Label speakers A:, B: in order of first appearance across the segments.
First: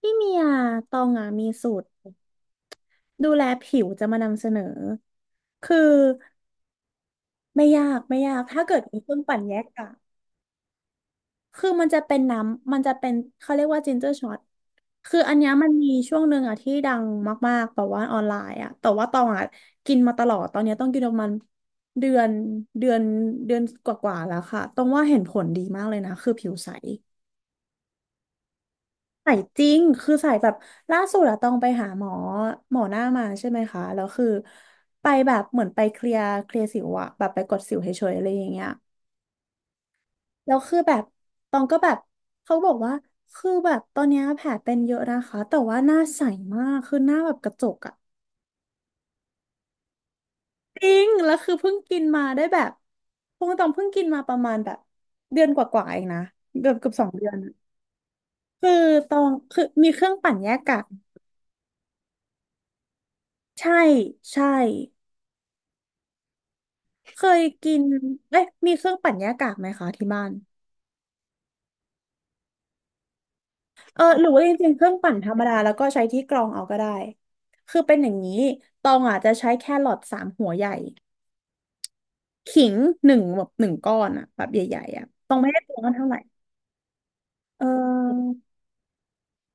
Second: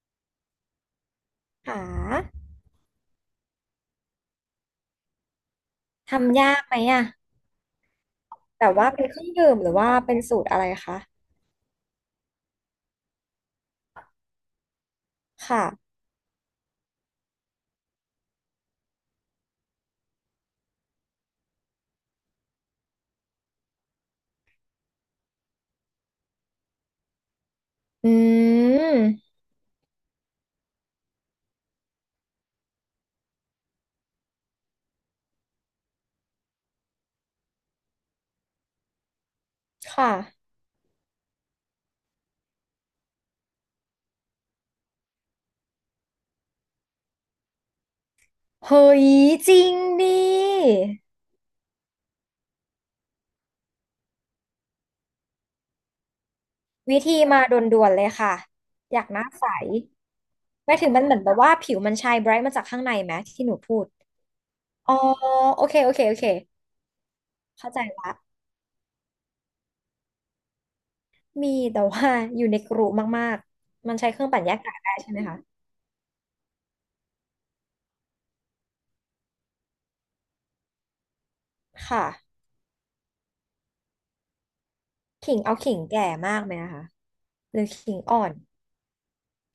A: พี่เมียตองอ่ะมีสู
B: หา
A: ตรดูแลผิวจะมานำเสนอ คือ
B: ทำยากไหมอะ
A: ไม่ยากไม่ยาก ถ้า
B: แบบ
A: เกิด
B: ว่า
A: มี
B: เป็
A: เค
B: น
A: รื่
B: เค
A: อง
B: รื่อง
A: ปั่น
B: ดื่
A: แย
B: มห
A: ก
B: รือ
A: อะ
B: ว่าเป็นสูตรอะไรคะ
A: คือมันจะเป็นน้ำ มันจะเป็นเขาเรียกว่าจินเจอร์ช็อตคืออันเนี้ย
B: ค่ะ
A: มันมีช่วงหนึ่งอ่ะที่ดังมากๆแบบว่าออนไลน์อ่ะแต่ว่าตองอ่ะกินมาตลอด ตอนเนี้ยต้องกินประมาณเดือนเดือนเดือนกว่าๆแล้วค่ะตองว่าเห็นผลดีมากเลยนะ คือผิวใส
B: อืม
A: สายจริงคือสายแบบล่าสุดอะต้องไปหาหมอหน้ามาใช่ไหมคะแล้วคือไปแบบเหมือนไปเคลียร์สิวอะแบบไปกดสิวเฉยๆอะไรอย่างเงี้ย
B: ค่ะ
A: แล้วคือแบบตองก็แบบเขาบอกว่าคือแบบตอนเนี้ยแผลเป็นเยอะนะคะแต่ว่าหน้าใสมากคือหน้าแบบกระจกอะ
B: เฮ้ยจริงดิ
A: จริงแล้วคือเพิ่งกินมาได้แบบพวกตองเพิ่งกินมาประมาณแบบเดือนกว่าๆเองนะเกือบ
B: วิ
A: สอง
B: ธี
A: เดือน
B: มา
A: อะ
B: ด่วนๆเลยค่ะ
A: คือ
B: อยาก
A: ต
B: ห
A: อ
B: น้า
A: ง
B: ใส
A: คือมีเครื่องปั่นแยก
B: ไม่
A: กาก
B: ถึงมันเหมือนแบบว่าผิวมันชายไบรท์มาจากข้างในไหมที่หนู
A: ใช่
B: พูด
A: ใช่
B: อ๋อโอเคโอเคโอเค
A: เคย
B: เข้า
A: กิ
B: ใจ
A: น
B: ละ
A: เอ๊ะมีเครื่องปั่นหญ้ากากไหมคะที่บ้าน
B: มีแต่ว่าอยู่ในกรุมากๆมัน
A: เออ
B: ใช้เค
A: ห
B: รื่
A: รื
B: อ
A: อ
B: งปั่
A: ว่า
B: น
A: จ
B: แยก
A: ริง
B: กา
A: ๆ
B: ก
A: เครื่
B: ได้
A: อง
B: ใช่
A: ปั่น
B: ไหม
A: ธร
B: คะ
A: รมดาแล้วก็ใช้ที่กรองเอาก็ได้คือเป็นอย่างนี้ตองอาจจะใช้แครอทสามหัวใหญ่
B: ค่ะ
A: ขิงหนึ่งแบบหนึ่งก้อนอะแบบใหญ่ๆอะต
B: ขิ
A: อง
B: ง
A: ไม่
B: เอา
A: ได้ต
B: ขิ
A: ว
B: ง
A: งกัน
B: แก่
A: เท่าไหร่
B: มากไหมนะคะห
A: เ
B: รือขิงอ่อน
A: ออ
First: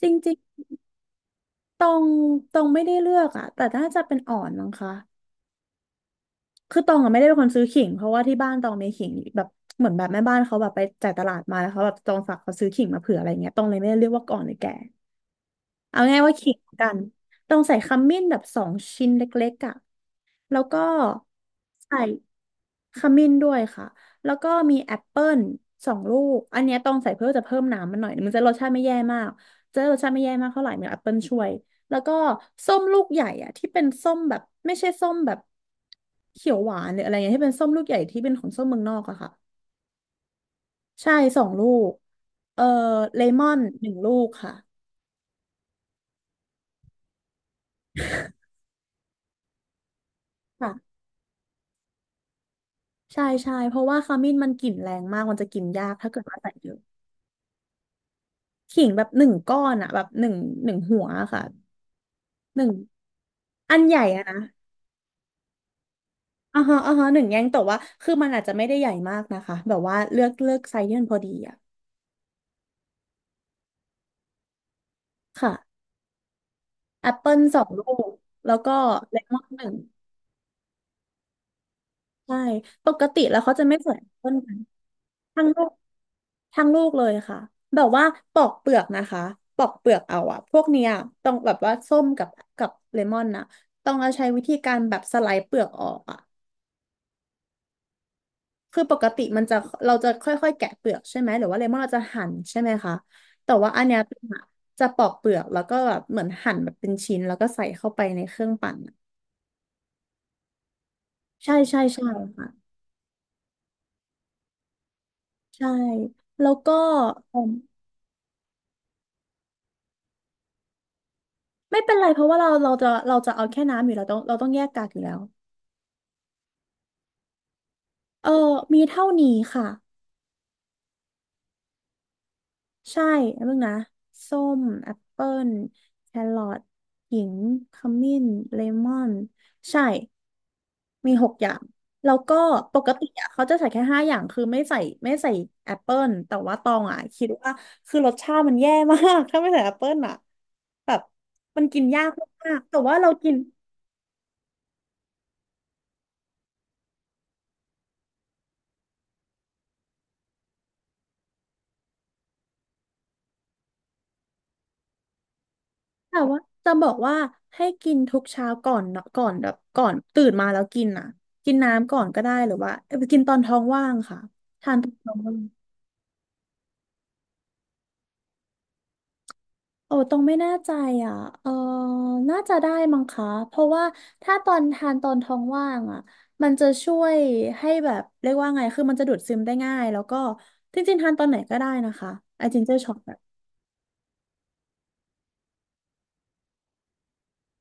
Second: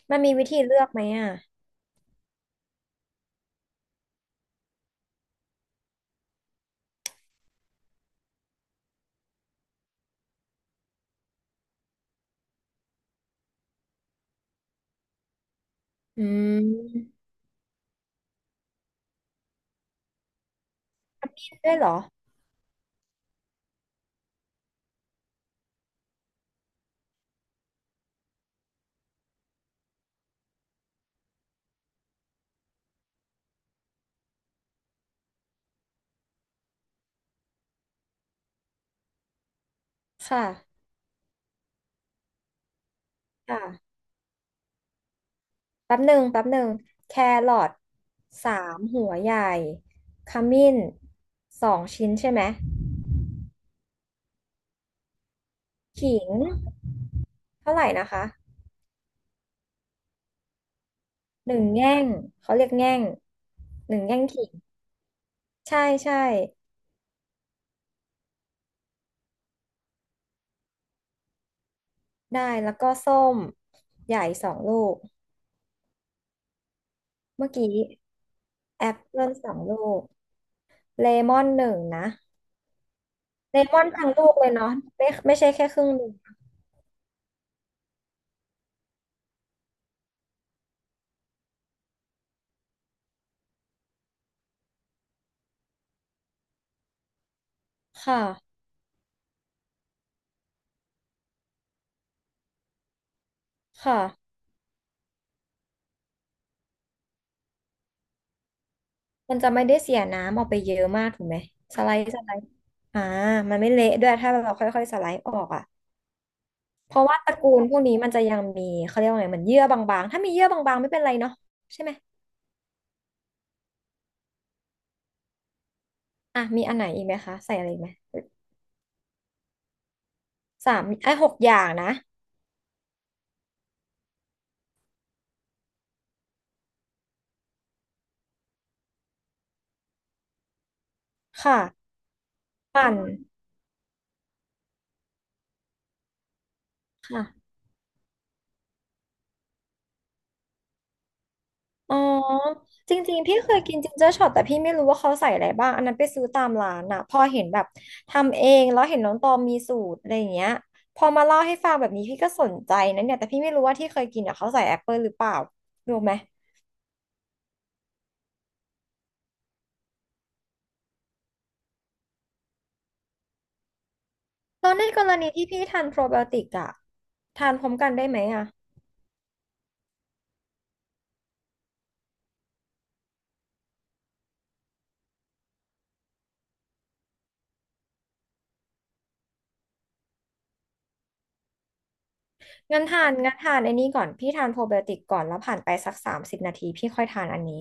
A: จริ
B: มันมี
A: ง
B: วิธีเลือกไหมอ่ะ
A: ๆตองไม่ได้เลือกอะแต่น่าจะเป็นอ่อนมั้งคะคือตองอะไม่ได้เป็นคนซื้อขิงเพราะว่าที่บ้านตองมีขิงแบบเหมือนแบบแม่บ้านเขาแบบไปจ่ายตลาดมาแล้วเขาแบบตองฝากเขาซื้อขิงมาเผื่ออะไรเงี้ยตองเลยไม่ได้เรียกว่าก่อนหรือแก่ เอาง่าย
B: อื
A: ว่าขิงกัน
B: ม
A: ต้องใส่ขมิ้นแบบสองชิ้นเล็กๆอ่ะแล้วก็
B: มีด้วยเหรอ
A: ใส่ขมิ้นด้วยค่ะแล้วก็มีแอปเปิลสองลูกอันเนี้ยต้องใส่เพื่อจะเพิ่มน้ำมันหน่อยมันจะรสชาติไม่แย่มากจะรสชาติไม่แย่มากเท่าไหร่มีแอปเปิลช่วยแล้วก็ส้มลูกใหญ่อ่ะที่เป็นส้มแบบไม่ใช่ส้มแบบเขียวหวานหรืออะไรเงี้ยที่เป็นส้มลูกใหญ่ที่เป็นของส้มเมืองนอกอะค่ะ
B: ค่ะ
A: ใช่สองลูกเอ่อเลมอนหนึ่
B: ค่ะ
A: งลูกค่
B: แป๊บหนึ่งแป๊บหนึ่งแครอท3 หัวใหญ่ขมิ้น
A: ะ
B: 2 ชิ้นใช่ไหม
A: ใช่ใช่เพราะว่าขมิ้นมันกลิ่นแรงมากมันจะกินยากถ้า
B: ขิ
A: เกิด
B: ง
A: ว่าใส่เยอะ
B: เท่าไหร่นะคะ
A: ขิงแบบหนึ่งก้อนอะแบบหนึ่งหัวอะค่ะ
B: หนึ่งแง่งเขา
A: ห
B: เรี
A: นึ่
B: ยก
A: ง
B: แง่ง
A: อัน
B: ห
A: ให
B: นึ่
A: ญ่
B: งแง่ง
A: อะนะ
B: ขิง ใช่ใช่
A: อ่าฮะอ่าฮะหนึ่งแยงแต่ว่าคือมันอาจจะไม่ได้ใหญ่มากนะคะแบบว่าเลือกไซส์ที่มันพอดีอะ
B: ได้ แล้วก็ส้มใหญ่สองลูก
A: ค่ะแอปเปิล
B: เมื่อ
A: สอง
B: กี้
A: ลูกแล้วก็
B: แอป
A: เล
B: เปิล
A: มอน
B: สอง
A: หนึ่
B: ลู
A: ง
B: ก เลมอน1นะ
A: ใช่ปกติแล้วเขา
B: เล
A: จะ
B: ม
A: ไม่
B: อน
A: ใส่แอ
B: ทั้ง
A: ปเปิ
B: ลูก
A: ล
B: เล
A: กั
B: ย
A: น
B: เนาะไม่ไม่
A: ทั้ง
B: ใช่
A: ลู
B: แค่
A: ก
B: ครึ่งหนึ่ง
A: ทั้งลูกเลยค่ะแบบว่าปอกเปลือกนะคะปอกเปลือกเอาอะพวกเนี้ยต้องแบบว่าส้มกับเลมอนนะต้องเอาใช้วิธีการแบบสไลด์เปลือกออกอะ
B: ค่ะ
A: คือปกติมันจะเราจะค่อยๆแกะเปลือกใช่ไหมหรือว่าเลมอนเราจะหั่นใช่ไหมคะแต่ว่าอันเนี้ย
B: ค่ะ
A: จะปอกเปลือกแล้วก็แบบเหมือนหั่นแบบเป็นชิ้นแล้วก็ใส่เข้าไปในเครื่องปั่นอะ
B: มันจะไม่ได้เสียน้ำออกไปเยอะมากถูกไหม
A: ใช่
B: ส
A: ใช่
B: ไล
A: ใช่
B: ด์สไลด์
A: ค่ะ
B: อ่ามันไม่เละด้วยถ้าเราค่อยๆสไลด์ออกอ่ะ
A: ใช่แล้วก็
B: เพราะว่าตระ
A: เอิ่
B: กู
A: ม
B: ลพวกนี้มันจะยังมีเขาเรียกว่าไงเหมือนเยื่อบางๆถ้ามีเยื่อบางๆไม่เป็นไรเนาะ
A: ไม่
B: ใช่ไหม
A: เป็นไรเพราะว่าเราจะเอาแค่น้ำอยู่แล้วต้องเราต้องแยกกากอยู่แล้ว
B: อ่ะมีอันไหนอีกไหมคะใส่อะไรอีกไหม
A: เออมีเท่านี้ค่ะ
B: สามไอ้ยหกอย่างนะ
A: ใช่แล้วมึงนะส้มแอปเปิลแครอทขิงขมิ้นเลมอนใช่มีหกอย่า
B: ค่ะ
A: งแล้วก็ปก
B: ปั่น
A: ติอ่ะเขาจะใส่แค่ห้าอย่างคือไม่ใส่แอปเปิลแต่ว่าตองอ่ะคิด
B: ค่ะ
A: ว่าคือรสชาติมันแย่มาก ถ้าไม่ใส่แอปเปิลอ่ะแบบมันกิน
B: อ๋อ
A: ยากมากๆแต่
B: จ
A: ว่าเรา
B: ริงๆ
A: กิน
B: พี่เคยกินจินเจอร์ช็อตแต่พี่ไม่รู้ว่าเขาใส่อะไรบ้างอันนั้นไปซื้อตามร้านน่ะพอเห็นแบบทำเองแล้วเห็นน้องตอมมีสูตรอะไรอย่างเงี้ยพอมาเล่าให้ฟังแบบนี้พี่ก็สนใจนะเนี่ยแต่พี่ไม่รู้ว่าที่เคยกินอ่ะเขาใส่แอปเปิลหรือเปล่ารู้ไหม
A: แต่ว่าจะบอกว่าให้กินทุกเช้าก่อนเนาะก่อนแบบก่อนตื่นมาแล้วกินอ่ะกินน้ำก่อนก็ได้หรือว่าเอ้ยกินตอนท้องว่างค่ะ
B: แล้
A: ทา
B: ว
A: น
B: ใน
A: ตอน
B: ก
A: ท้
B: ร
A: อง
B: ณี
A: ว่าง
B: ที่พี่ทานโปรไบโอติกอ่ะทานพร้อมกันได้ไหมอ่ะ
A: โอ้ตรงไม่แน่ใจอ่ะเออน่าจะได้มั้งคะเพราะว่าถ้าตอนทานตอนท้องว่างอ่ะมันจะช่วยให้แบบเรียกว่าไงคือมันจะดูดซึมได้ง่ายแล้วก็จริงๆทานตอนไหนก็ได้นะคะไอจินเจอร์
B: งั้น
A: ช็อต
B: ทา
A: แบ
B: น
A: บ
B: งั้นทานไอ้นี่ก่อนพี่ทานโปรไบโอติกก่อนแล้วผ่านไปสัก30 นาทีพี่ค่อยทานอันนี้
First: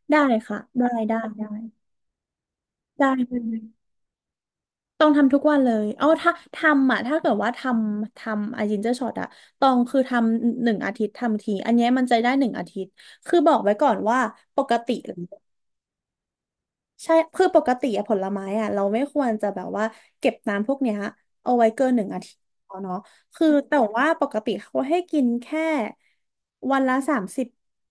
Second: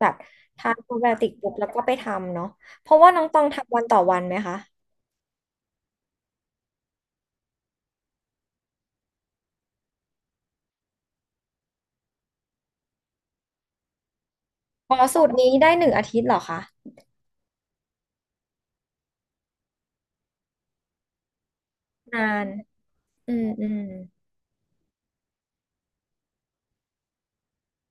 B: แบบ
A: ได้ค่ะ
B: ทาน
A: ได้
B: โปรไบโอ
A: ได้
B: ติก
A: ได้
B: ปุ๊บแล้วก็ไปทำเนาะเพราะ
A: ได้
B: ว่าน้องตองทำวันต่อวันไหมคะ
A: ต้องทำทุกวันเลยเอาถ้าทำอ่ะถ้าเกิดว่าทำไอจินเจอร์ช็อตอะตองคือทำหนึ่งอาทิตย์ทำทีอันเนี้ยมันจะได้หนึ่งอาทิตย์คือบอกไว้ก่อนว่าปกติ
B: อ๋อสูตรนี้ได้1 อาทิตย์เหรอคะ
A: ใช่คือปกติอะผลไม้อะเราไม่ควรจะแบบว่าเก็บน้ำพวกเนี้ยเอาไว้เกินหนึ่งอา
B: นา
A: ทิตย์
B: น
A: เนาะ
B: อื
A: คื
B: ม
A: อ
B: อื
A: แต่
B: ม
A: ว่าปกติเขาให้กินแค่วันละสามสิบ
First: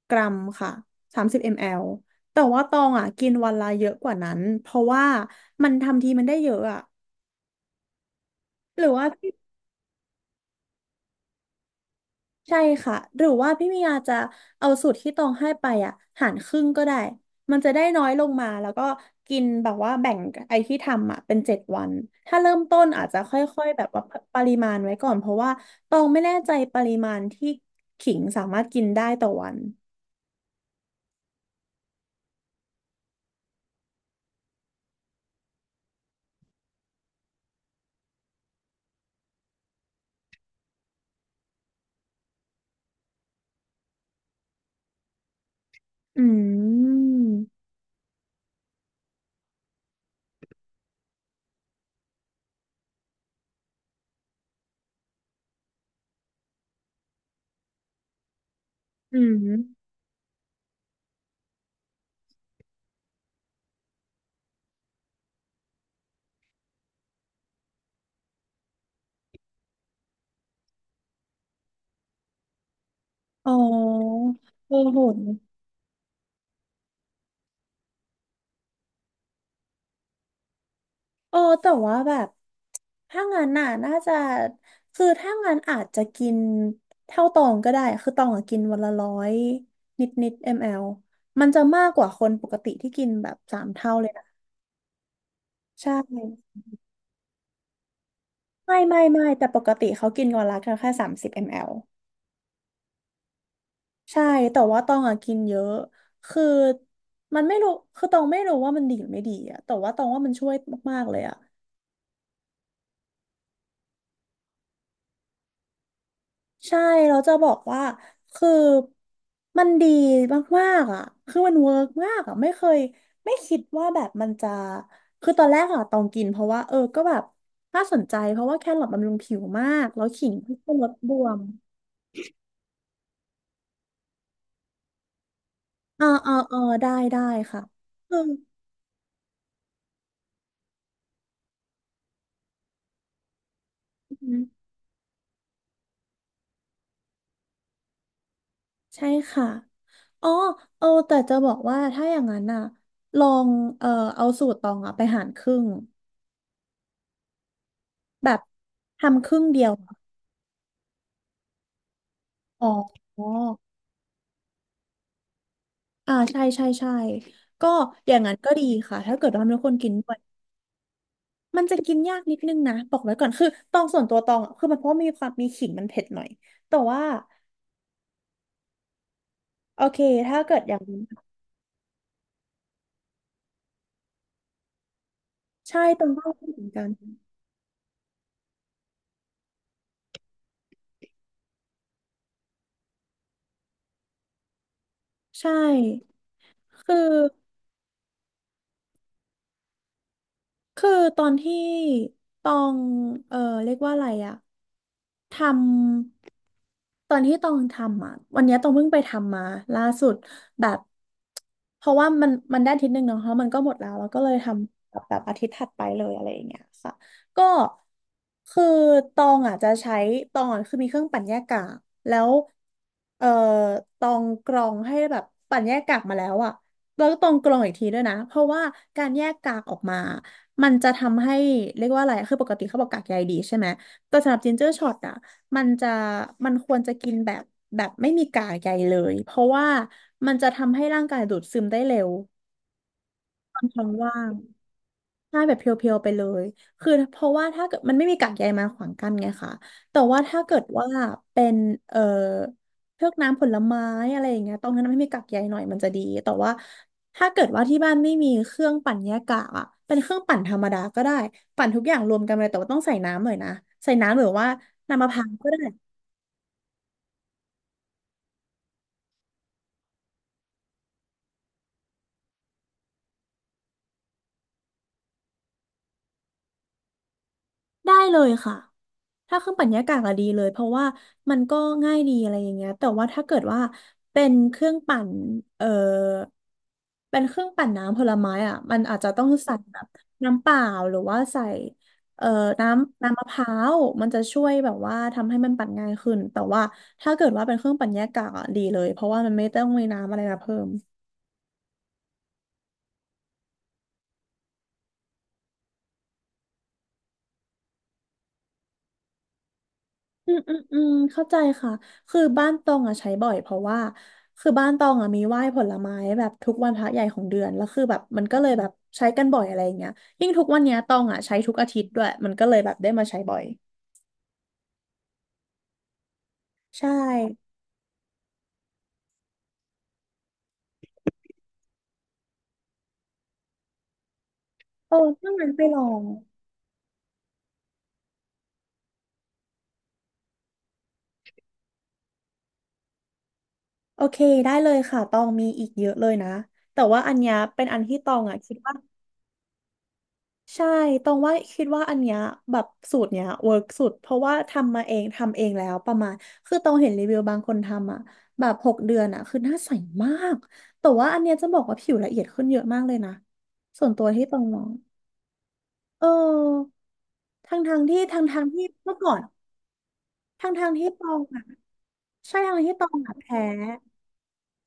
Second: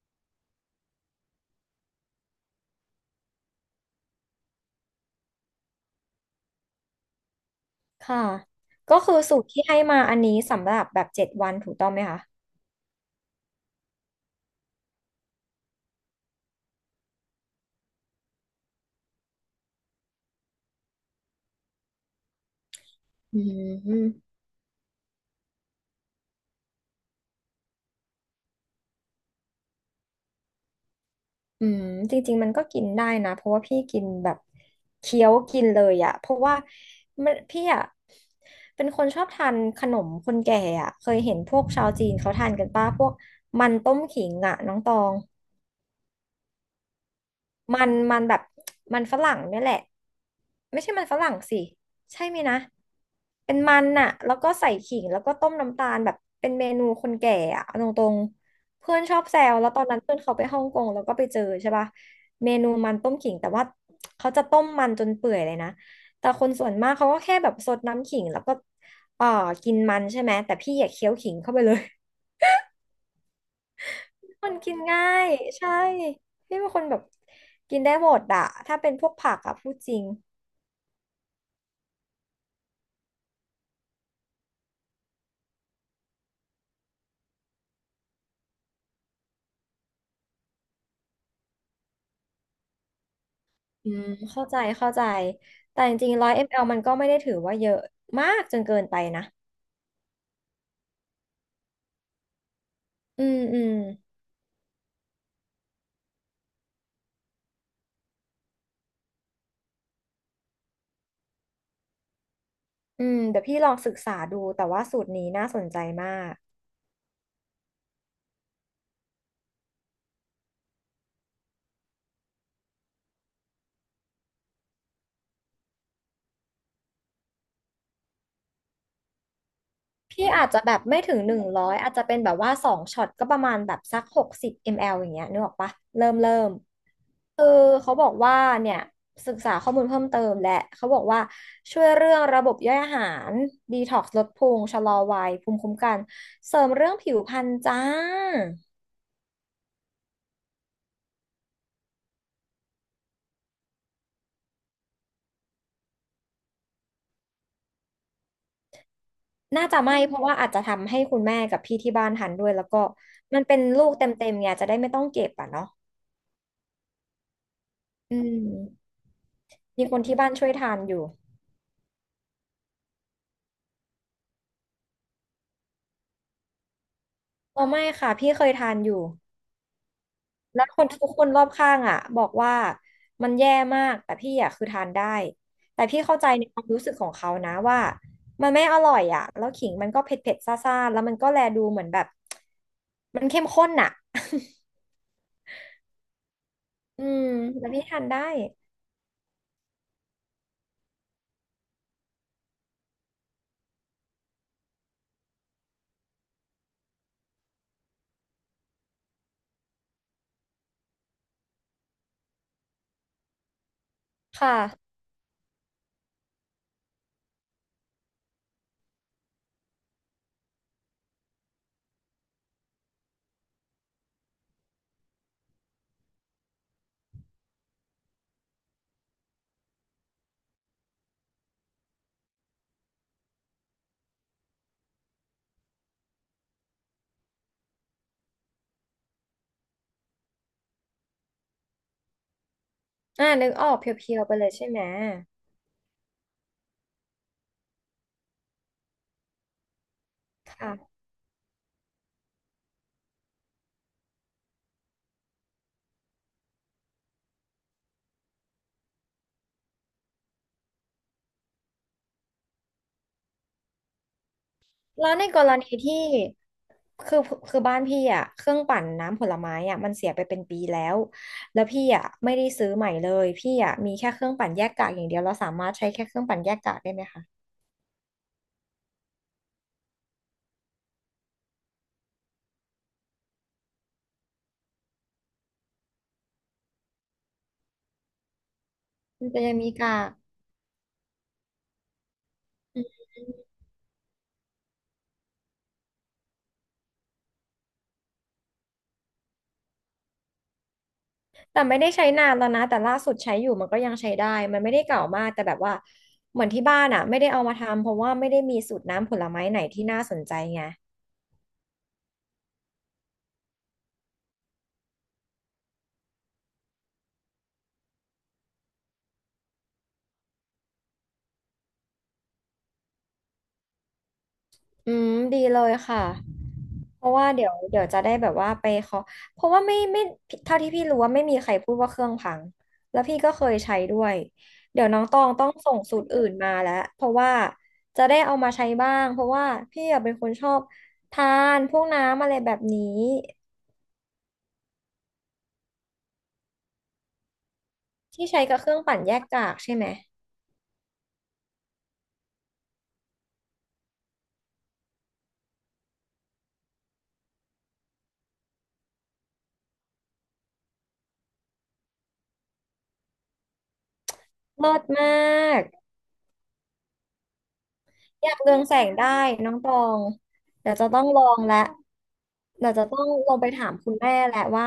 A: กรัมค่ะ30 มลลิลิตรแต่ว่าตองอะกินวันละเยอะกว่านั้นเพราะว่ามันทำทีมันได้เยอะอะ
B: ค่ะ
A: หรือ
B: ก็
A: ว่า
B: คือสูตรที่ให้มาอันนี้สำหรับแบบ7 วันถูกต้องไหมคะ
A: ใช่ค่ะหรือว่าพี่มียาจะเอาสูตรที่ตองให้ไปอ่ะหารครึ่งก็ได้มันจะได้น้อยลงมาแล้วก็กินแบบว่าแบ่งไอ้ที่ทำอ่ะเป็น7 วันถ้าเริ่มต้นอาจจะค
B: อื
A: ่อยๆแบบว่า
B: ม
A: ปริมาณไว้ก่อนเพราะว่าตองไม่แน่ใจปริมาณที่ขิงสามารถกินได้ต่อวัน
B: อืมจริงๆมันก็กินได้นะเพราะว่าพี่กินแบบเคี้ยวกินเลยอะเพราะว่ามันพี่อะเป็นคนชอบทานขนมคนแก่อะเคยเห็นพวกชาวจีนเขาทานกันป้าพวกมันต้มขิงอะน้องตอง
A: อืม
B: มันมันแบบมันฝรั่งเนี่ยแหละไม่ใช่มันฝรั่งสิใช่ไหมยนะเป็นมันน่ะแล้วก็ใส่ขิงแล้วก็ต้มน้ำตาลแบบเป็นเมนูคนแก่อะเอาตรงๆเพื่อนช
A: อื
B: อบแซวแล้วตอน
A: ม
B: นั้นเพื่อนเขาไปฮ่องกงแล้วก็ไปเจอใช่ปะเมนูมันต้มขิงแต่ว่าเขาจะต้มมันจนเปื่อยเลยนะแต่คนส่วนมากเขาก็แค่แบบซดน้ำขิงแล้วก็เอ่อกินมันใช่ไหมแต่พี่อยากเคี้ยวขิงเข้าไปเลย
A: อ๋อ
B: คนกิ
A: โอ้
B: น
A: โห
B: ง่ายใช่พี่เป็นคนแบบกินได้หมดอะถ้าเป็นพวกผักอะพูดจริง
A: เออแต่ว่าแบบถ้างั้นน่ะน่าจะคือถ้างั้นอาจจะกินเท่าตองก็ได้ คือตองอะกินวันละ100นิดนิดมลมันจะมากกว่าคนปกติที่กินแบบสาม
B: อื
A: เท่า
B: ม
A: เลยนะ
B: เข้าใจเข้าใจแต่
A: ใช่
B: จริงๆ100 มลมันก็ไม่ได้ถือว่าเยอะมากจนเกิ
A: ไม่
B: นไป
A: ไม่
B: นะ
A: ไม่แต่ปกติเขากินวันละแค่สามสิบมล
B: อืมอืม
A: ใช่แต่ว่าตองอะกินเยอะ คือมันไม่รู้คือตองไม่รู้ว่ามันดีหรือไม่ดีอะแต่ว่าตองว่ามันช่วยมากๆเลยอะ
B: อืมเดี๋ยวพี่ลองศึกษาดูแต่ว่าสูตรนี้น่าสนใจมาก
A: ใช่เราจะบอกว่า คือ มันดีมากๆอ่ะคือมันเวิร์กมากอ่ะไม่เคยไม่คิดว่าแบบมันจะ คือตอนแรกอ่ะตองกินเพราะว่าเออก็แบบน่าสนใจเพราะว่าแครอทบำรุงผิวมากแล้วขิ
B: พี่
A: ง
B: อาจจะ
A: ก็
B: แบบ
A: ลด
B: ไม่
A: บ
B: ถึง
A: ว
B: หนึ่
A: ม
B: งร้อยอาจจะเป็นแบบว่า2 ช็อตก็ประมาณแบบสัก60 มลลิลิตรอย่างเงี้ยนึกออกปะ
A: อ่า
B: เริ่มเริ่
A: อ่า
B: ม
A: อ่าได้ได้
B: คือ
A: ค่ะ
B: เขาบอ
A: อื
B: ก
A: ม
B: ว่าเนี่ยศึกษาข้อมูลเพิ่มเติมและเขาบอกว่าช่วยเรื่องระบบย่อยอาหารดีท็อกซ์ล
A: อื
B: ดพุง
A: ม
B: ชะลอวัยภูมิคุ้มกันเสริมเรื่องผิวพรรณจ้า
A: ใช่ค่ะอ๋อเออแต่จะบอกว่าถ้าอย่างนั้นอ่ะลองเออเอาสูตรตองอ่ะไปหารครึ่ง แบบทำครึ่งเดี
B: น่า
A: ยว
B: จะไม่
A: อะ
B: เพราะว่าอาจจะทำให้คุณแม่กับพี่ที่บ้านทานด้วยแล้
A: อ๋
B: ว
A: อ
B: ก็มันเป็นลูกเต็มๆไงจะได้ไม่ต้องเก็บอ่ะเนาะ
A: อ่าใช่ใช่ใช่ก็อ
B: อื
A: ย่างนั้นก็ดี
B: ม
A: ค่ะถ้าเกิดว่ามีคน
B: มี
A: กิน
B: คน
A: ด้ว
B: ที่
A: ย
B: บ้านช่วยทานอยู่
A: มันจะกินยากนิดนึงนะบอกไว้ก่อนคือตองส่วนตัวตองอะคือมันเพราะมีความมีขิงมันเผ็ดหน่อยแต่ว่า
B: อ๋อไม่ค่ะพี่เคยทานอยู่
A: โอเคถ้าเกิด
B: แล้ว
A: อย่า
B: ค
A: ง
B: น
A: นั้น
B: ทุกคนรอบข้างอ่ะบอกว่ามันแย่มากแต่พี่อ่ะคือทานได้
A: ใช่
B: แต่พี่
A: ตอง
B: เข้า
A: ก็
B: ใจในค
A: เหมื
B: วา
A: อ
B: ม
A: นกั
B: รู้
A: น
B: สึกของเขานะว่ามันไม่อร่อยอ่ะแล้วขิงมันก็เผ็ดเผ็ดซาซ่าๆแล้วมันก็แลดูเหมือนแบบมันเข้มข้นอ่ะ
A: ใช่คือ
B: อืมแล้วพี่ทานได้
A: คือตอนที่ตองเออเรียกว่าอะไรอะ ทำตอนที่ตองทำอ่ะวันเนี้ยตองเพิ่งไปทำมาล่าสุดแบบเพราะว่ามันได้อาทิตย์หนึ่งเนาะเพราะมันก็หมดแล้วแล้วก็เลยท
B: ค่ะ
A: ำแบบแบบอาทิตย์ถัดไปเลยอะไรอย่างเงี้ยค่ะก็คือตองอ่ะจะใช้ตองอะคือมีเครื่องปั่นแยกกากแล้วเอ่อตองกรองให้แบบปั่นแยกกากมาแล้วอ่ะแล้วก็ตองกรองอีกทีด้วยนะเพราะว่าการแยกกากออกมามันจะทำให้เรียกว่าอะไรคือปกติเขาบอกกากใยดีใช่ไหม แต่สำหรับจินเจอร์ช็อตอ่ะมันจะมันควรจะกินแบบแบบไม่มีกากใยเลยเพราะว่ามันจะทำให้ร่างกายดูดซึมได้เร็ว
B: อ่านึก
A: ตอ
B: อ
A: น
B: อก
A: ท้
B: เ
A: อง
B: พี
A: ว่า
B: ยวๆ
A: ง
B: ไปเลยใช่ไหม
A: ใช่แบบเพียวๆไปเลยคือเพราะว่าถ้าเกิดมันไม่มีกากใยมาขวางกั้นไงคะแต่ว่าถ้าเกิดว่า
B: ค่ะ
A: เป็นเอ่อพวกน้ำผลไม้อะไรอย่างเงี้ยตรงนั้นไม่มีกากใยหน่อยมันจะดีแต่ว่าถ้าเกิดว่าที่บ้านไม่มีเครื่องปั่นแยกกากอ่ะเป็นเครื่องปั่นธรรมดาก็ได้ปั่นทุกอย่างรวมกันเลยแต่ว่าต้องใส่น้ำหน่อยนะใส่น้ำหรือว่าน้ำมะ
B: แล้
A: พ
B: วใน
A: ร้าว
B: ก
A: ก็
B: ร
A: ได้
B: ณีที่คือคือบ้านพี่อ่ะเครื่องปั่นน้ำผลไม้อ่ะมันเสียไปเป็นปีแล้วแล้วพี่อ่ะไม่ได้ซื้อใหม่เลยพี่อ่ะมีแค่เครื่องปั่นแยกกากอย่างเดียวเราสามารถใช้แค่เครื่องปั่นแยกกากได้ไหมคะ
A: ได้เลยค่ะ ถ้าเครื่องปั่นหญ้ากากอะดีเลยเพราะว่ามันก็ง่ายดีอะไรอย่างเงี้ยแต่ว่าถ้าเกิดว่าเป็นเครื่องปั่นเอ่อเป็นเครื่องปั่นน้ำผลไม้อ่ะมันอาจจะต้อ
B: มั
A: ง
B: นจะยั
A: ใส่
B: งมี
A: แบบ
B: กาก
A: น้ำเปล่าหรือว่าใส่เอ่อน้
B: อื
A: ำ
B: ม
A: น้ำมะพร้าวมันจะช่วยแบบว่าทำให้มันปั่นง่ายขึ้น แต่ว่าถ้าเกิดว่าเป็นเครื่องปั่นหญ้ากากอะดีเลย เพราะว่ามันไม่ต้องมีน้ำอะไรมาเพิ่ม
B: แต่ไม่ได้ใช้นานแล้วนะแต่ล่าสุดใช้อยู่มันก็ยังใช้ได้มันไม่ได้เก่ามากแต่แบบว่าเหมือนที่บ้านอ่ะไม่ได้เอามาทำเพราะว่าไม่ได้มีสูตรน้ำผลไม้ไหนที่น่าสน
A: อื
B: ใจ
A: มอืม
B: ไง
A: อืมเข้าใจค่ะคือบ้านตองอ่ะใช้บ่อยเพราะว่าคือบ้านตองอ่ะมีไหว้ผลไม้แบบทุกวันพระใหญ่ของเดือนแล้วคือแบบมันก็เลยแบบใช้กันบ่อยอะไรอย่างเงี้ยยิ่งทุกวันเนี้ยตองอ่ะใช้ทุกอาทิตย์ด้วยมันก็เลยแบบได้มาใช้บ่อย
B: อืมดีเลยค่ะ
A: ใช่
B: เพราะว่าเดี๋ยวจะได้แบบว่าไปขอเพราะว่าไม่เท่าที่พี่รู้ว่าไม่มีใครพูดว่าเครื่องพังแล้วพี่ก็เคยใช้ด้วยเดี๋ยว
A: โอ้
B: น้องตอง
A: ถ้า
B: ต้อ
A: งั้น
B: ง
A: ไป
B: ส่
A: ล
B: ง
A: อ
B: สู
A: ง
B: ตรอื่นมาแล้วเพราะว่าจะได้เอามาใช้บ้างเพราะว่าพี่อะเป็นคนชอบทานพวกน้ำอะไรแบบนี้
A: โอเคได้เลยค่ะตองมีอีกเยอะเลยนะแต่ว่าอันเนี้ยเป็นอันที่ตอง
B: ที่
A: อ่ะ
B: ใช้
A: คิด
B: กับเค
A: ว่า
B: รื่องปั่นแยกกากใช่ไหม
A: ใช่ตรงว่าคิดว่าอันเนี้ยแบบสูตรเนี้ยเวิร์กสุดเพราะว่าทำมาเองทำเองแล้วประมาณคือตรงเห็นรีวิวบางคนทำอ่ะแบบ6 เดือนอ่ะคือหน้าใสมากแต่ว่าอันเนี้ยจะบอกว่าผิวละเอียดขึ้นเยอะมากเลยนะส่วนตัวที่ตรงมอง
B: เลิศมาก
A: เออทางทางๆที่ทาง
B: อยาก
A: ทาง
B: เรื
A: ๆ
B: อง
A: ที่
B: แสง
A: เมื่อ
B: ได้
A: ก่อน
B: น้องตอง
A: ทางทา
B: เดี๋
A: ง
B: ยว
A: ๆ
B: จะ
A: ที่ต
B: ต้อง
A: อ
B: ล
A: ง
B: อง
A: อ่ะ
B: และ
A: ใช่ทางๆ
B: เดี๋ยว
A: ที่ต
B: จะ
A: อง
B: ต้อง
A: อ่ะ
B: ลง
A: แพ้
B: ไปถามคุณแม่แหละว่า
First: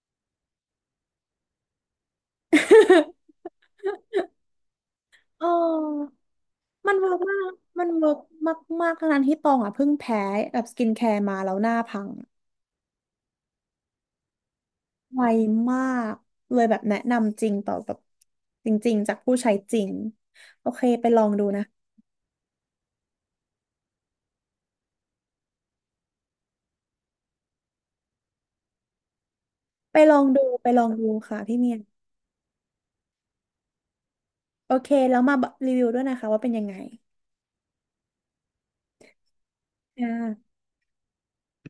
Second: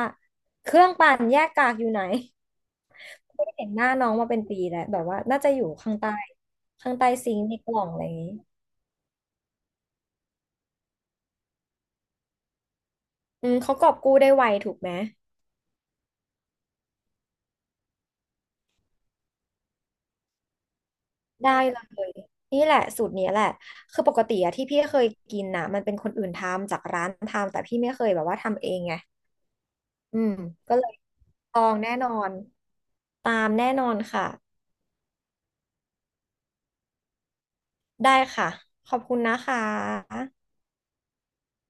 B: เครื่องปั่นแยกกากอยู่ไหน ไม่เห็นหน้าน้องมาเป็นปีแล้วแบบว่าน่า
A: เ
B: จะอยู่ข้าง
A: ออ
B: ใต้ข้า
A: มั
B: ง
A: น
B: ใต้
A: เวิร์ก
B: ซิ
A: มา
B: งค์
A: ก
B: ในกล่อ
A: มั
B: ง
A: น
B: อะไรอ
A: เวิร์
B: ย่า
A: ก
B: งนี้
A: มากๆทั้งนั้นที่ตองอ่ะเพิ่งแพ้แบบสกินแคร์มาแล้วหน้าพัง
B: อืมเขากอบกู้ได้ไวถูกไหม
A: ไวมากเลยแบบแนะนำจริงต่อแบบจริงๆจากผู้ใช้จริงโอเคไปลองดู
B: ได้
A: นะ
B: เลยนี่แหละสูตรนี้แหละคือปกติอะที่พี่เคยกินนะมันเป็นคนอื่นทำจากร้านทำแต่พี่ไม่เคยแบบว่าทำเองไง
A: ไปล
B: อื
A: อง
B: ม
A: ดูไป
B: ก็
A: ลอ
B: เล
A: ง
B: ย
A: ดูค่ะ
B: ล
A: พี่
B: อ
A: เมี
B: ง
A: ยน
B: แน่นอนตามแน่นอนค่ะ
A: โอเคแล้วมารีวิวด้วยนะคะว่าเป็นยังไง
B: ได้ค่ะ ขอบคุณนะค
A: อ
B: ะ
A: ่า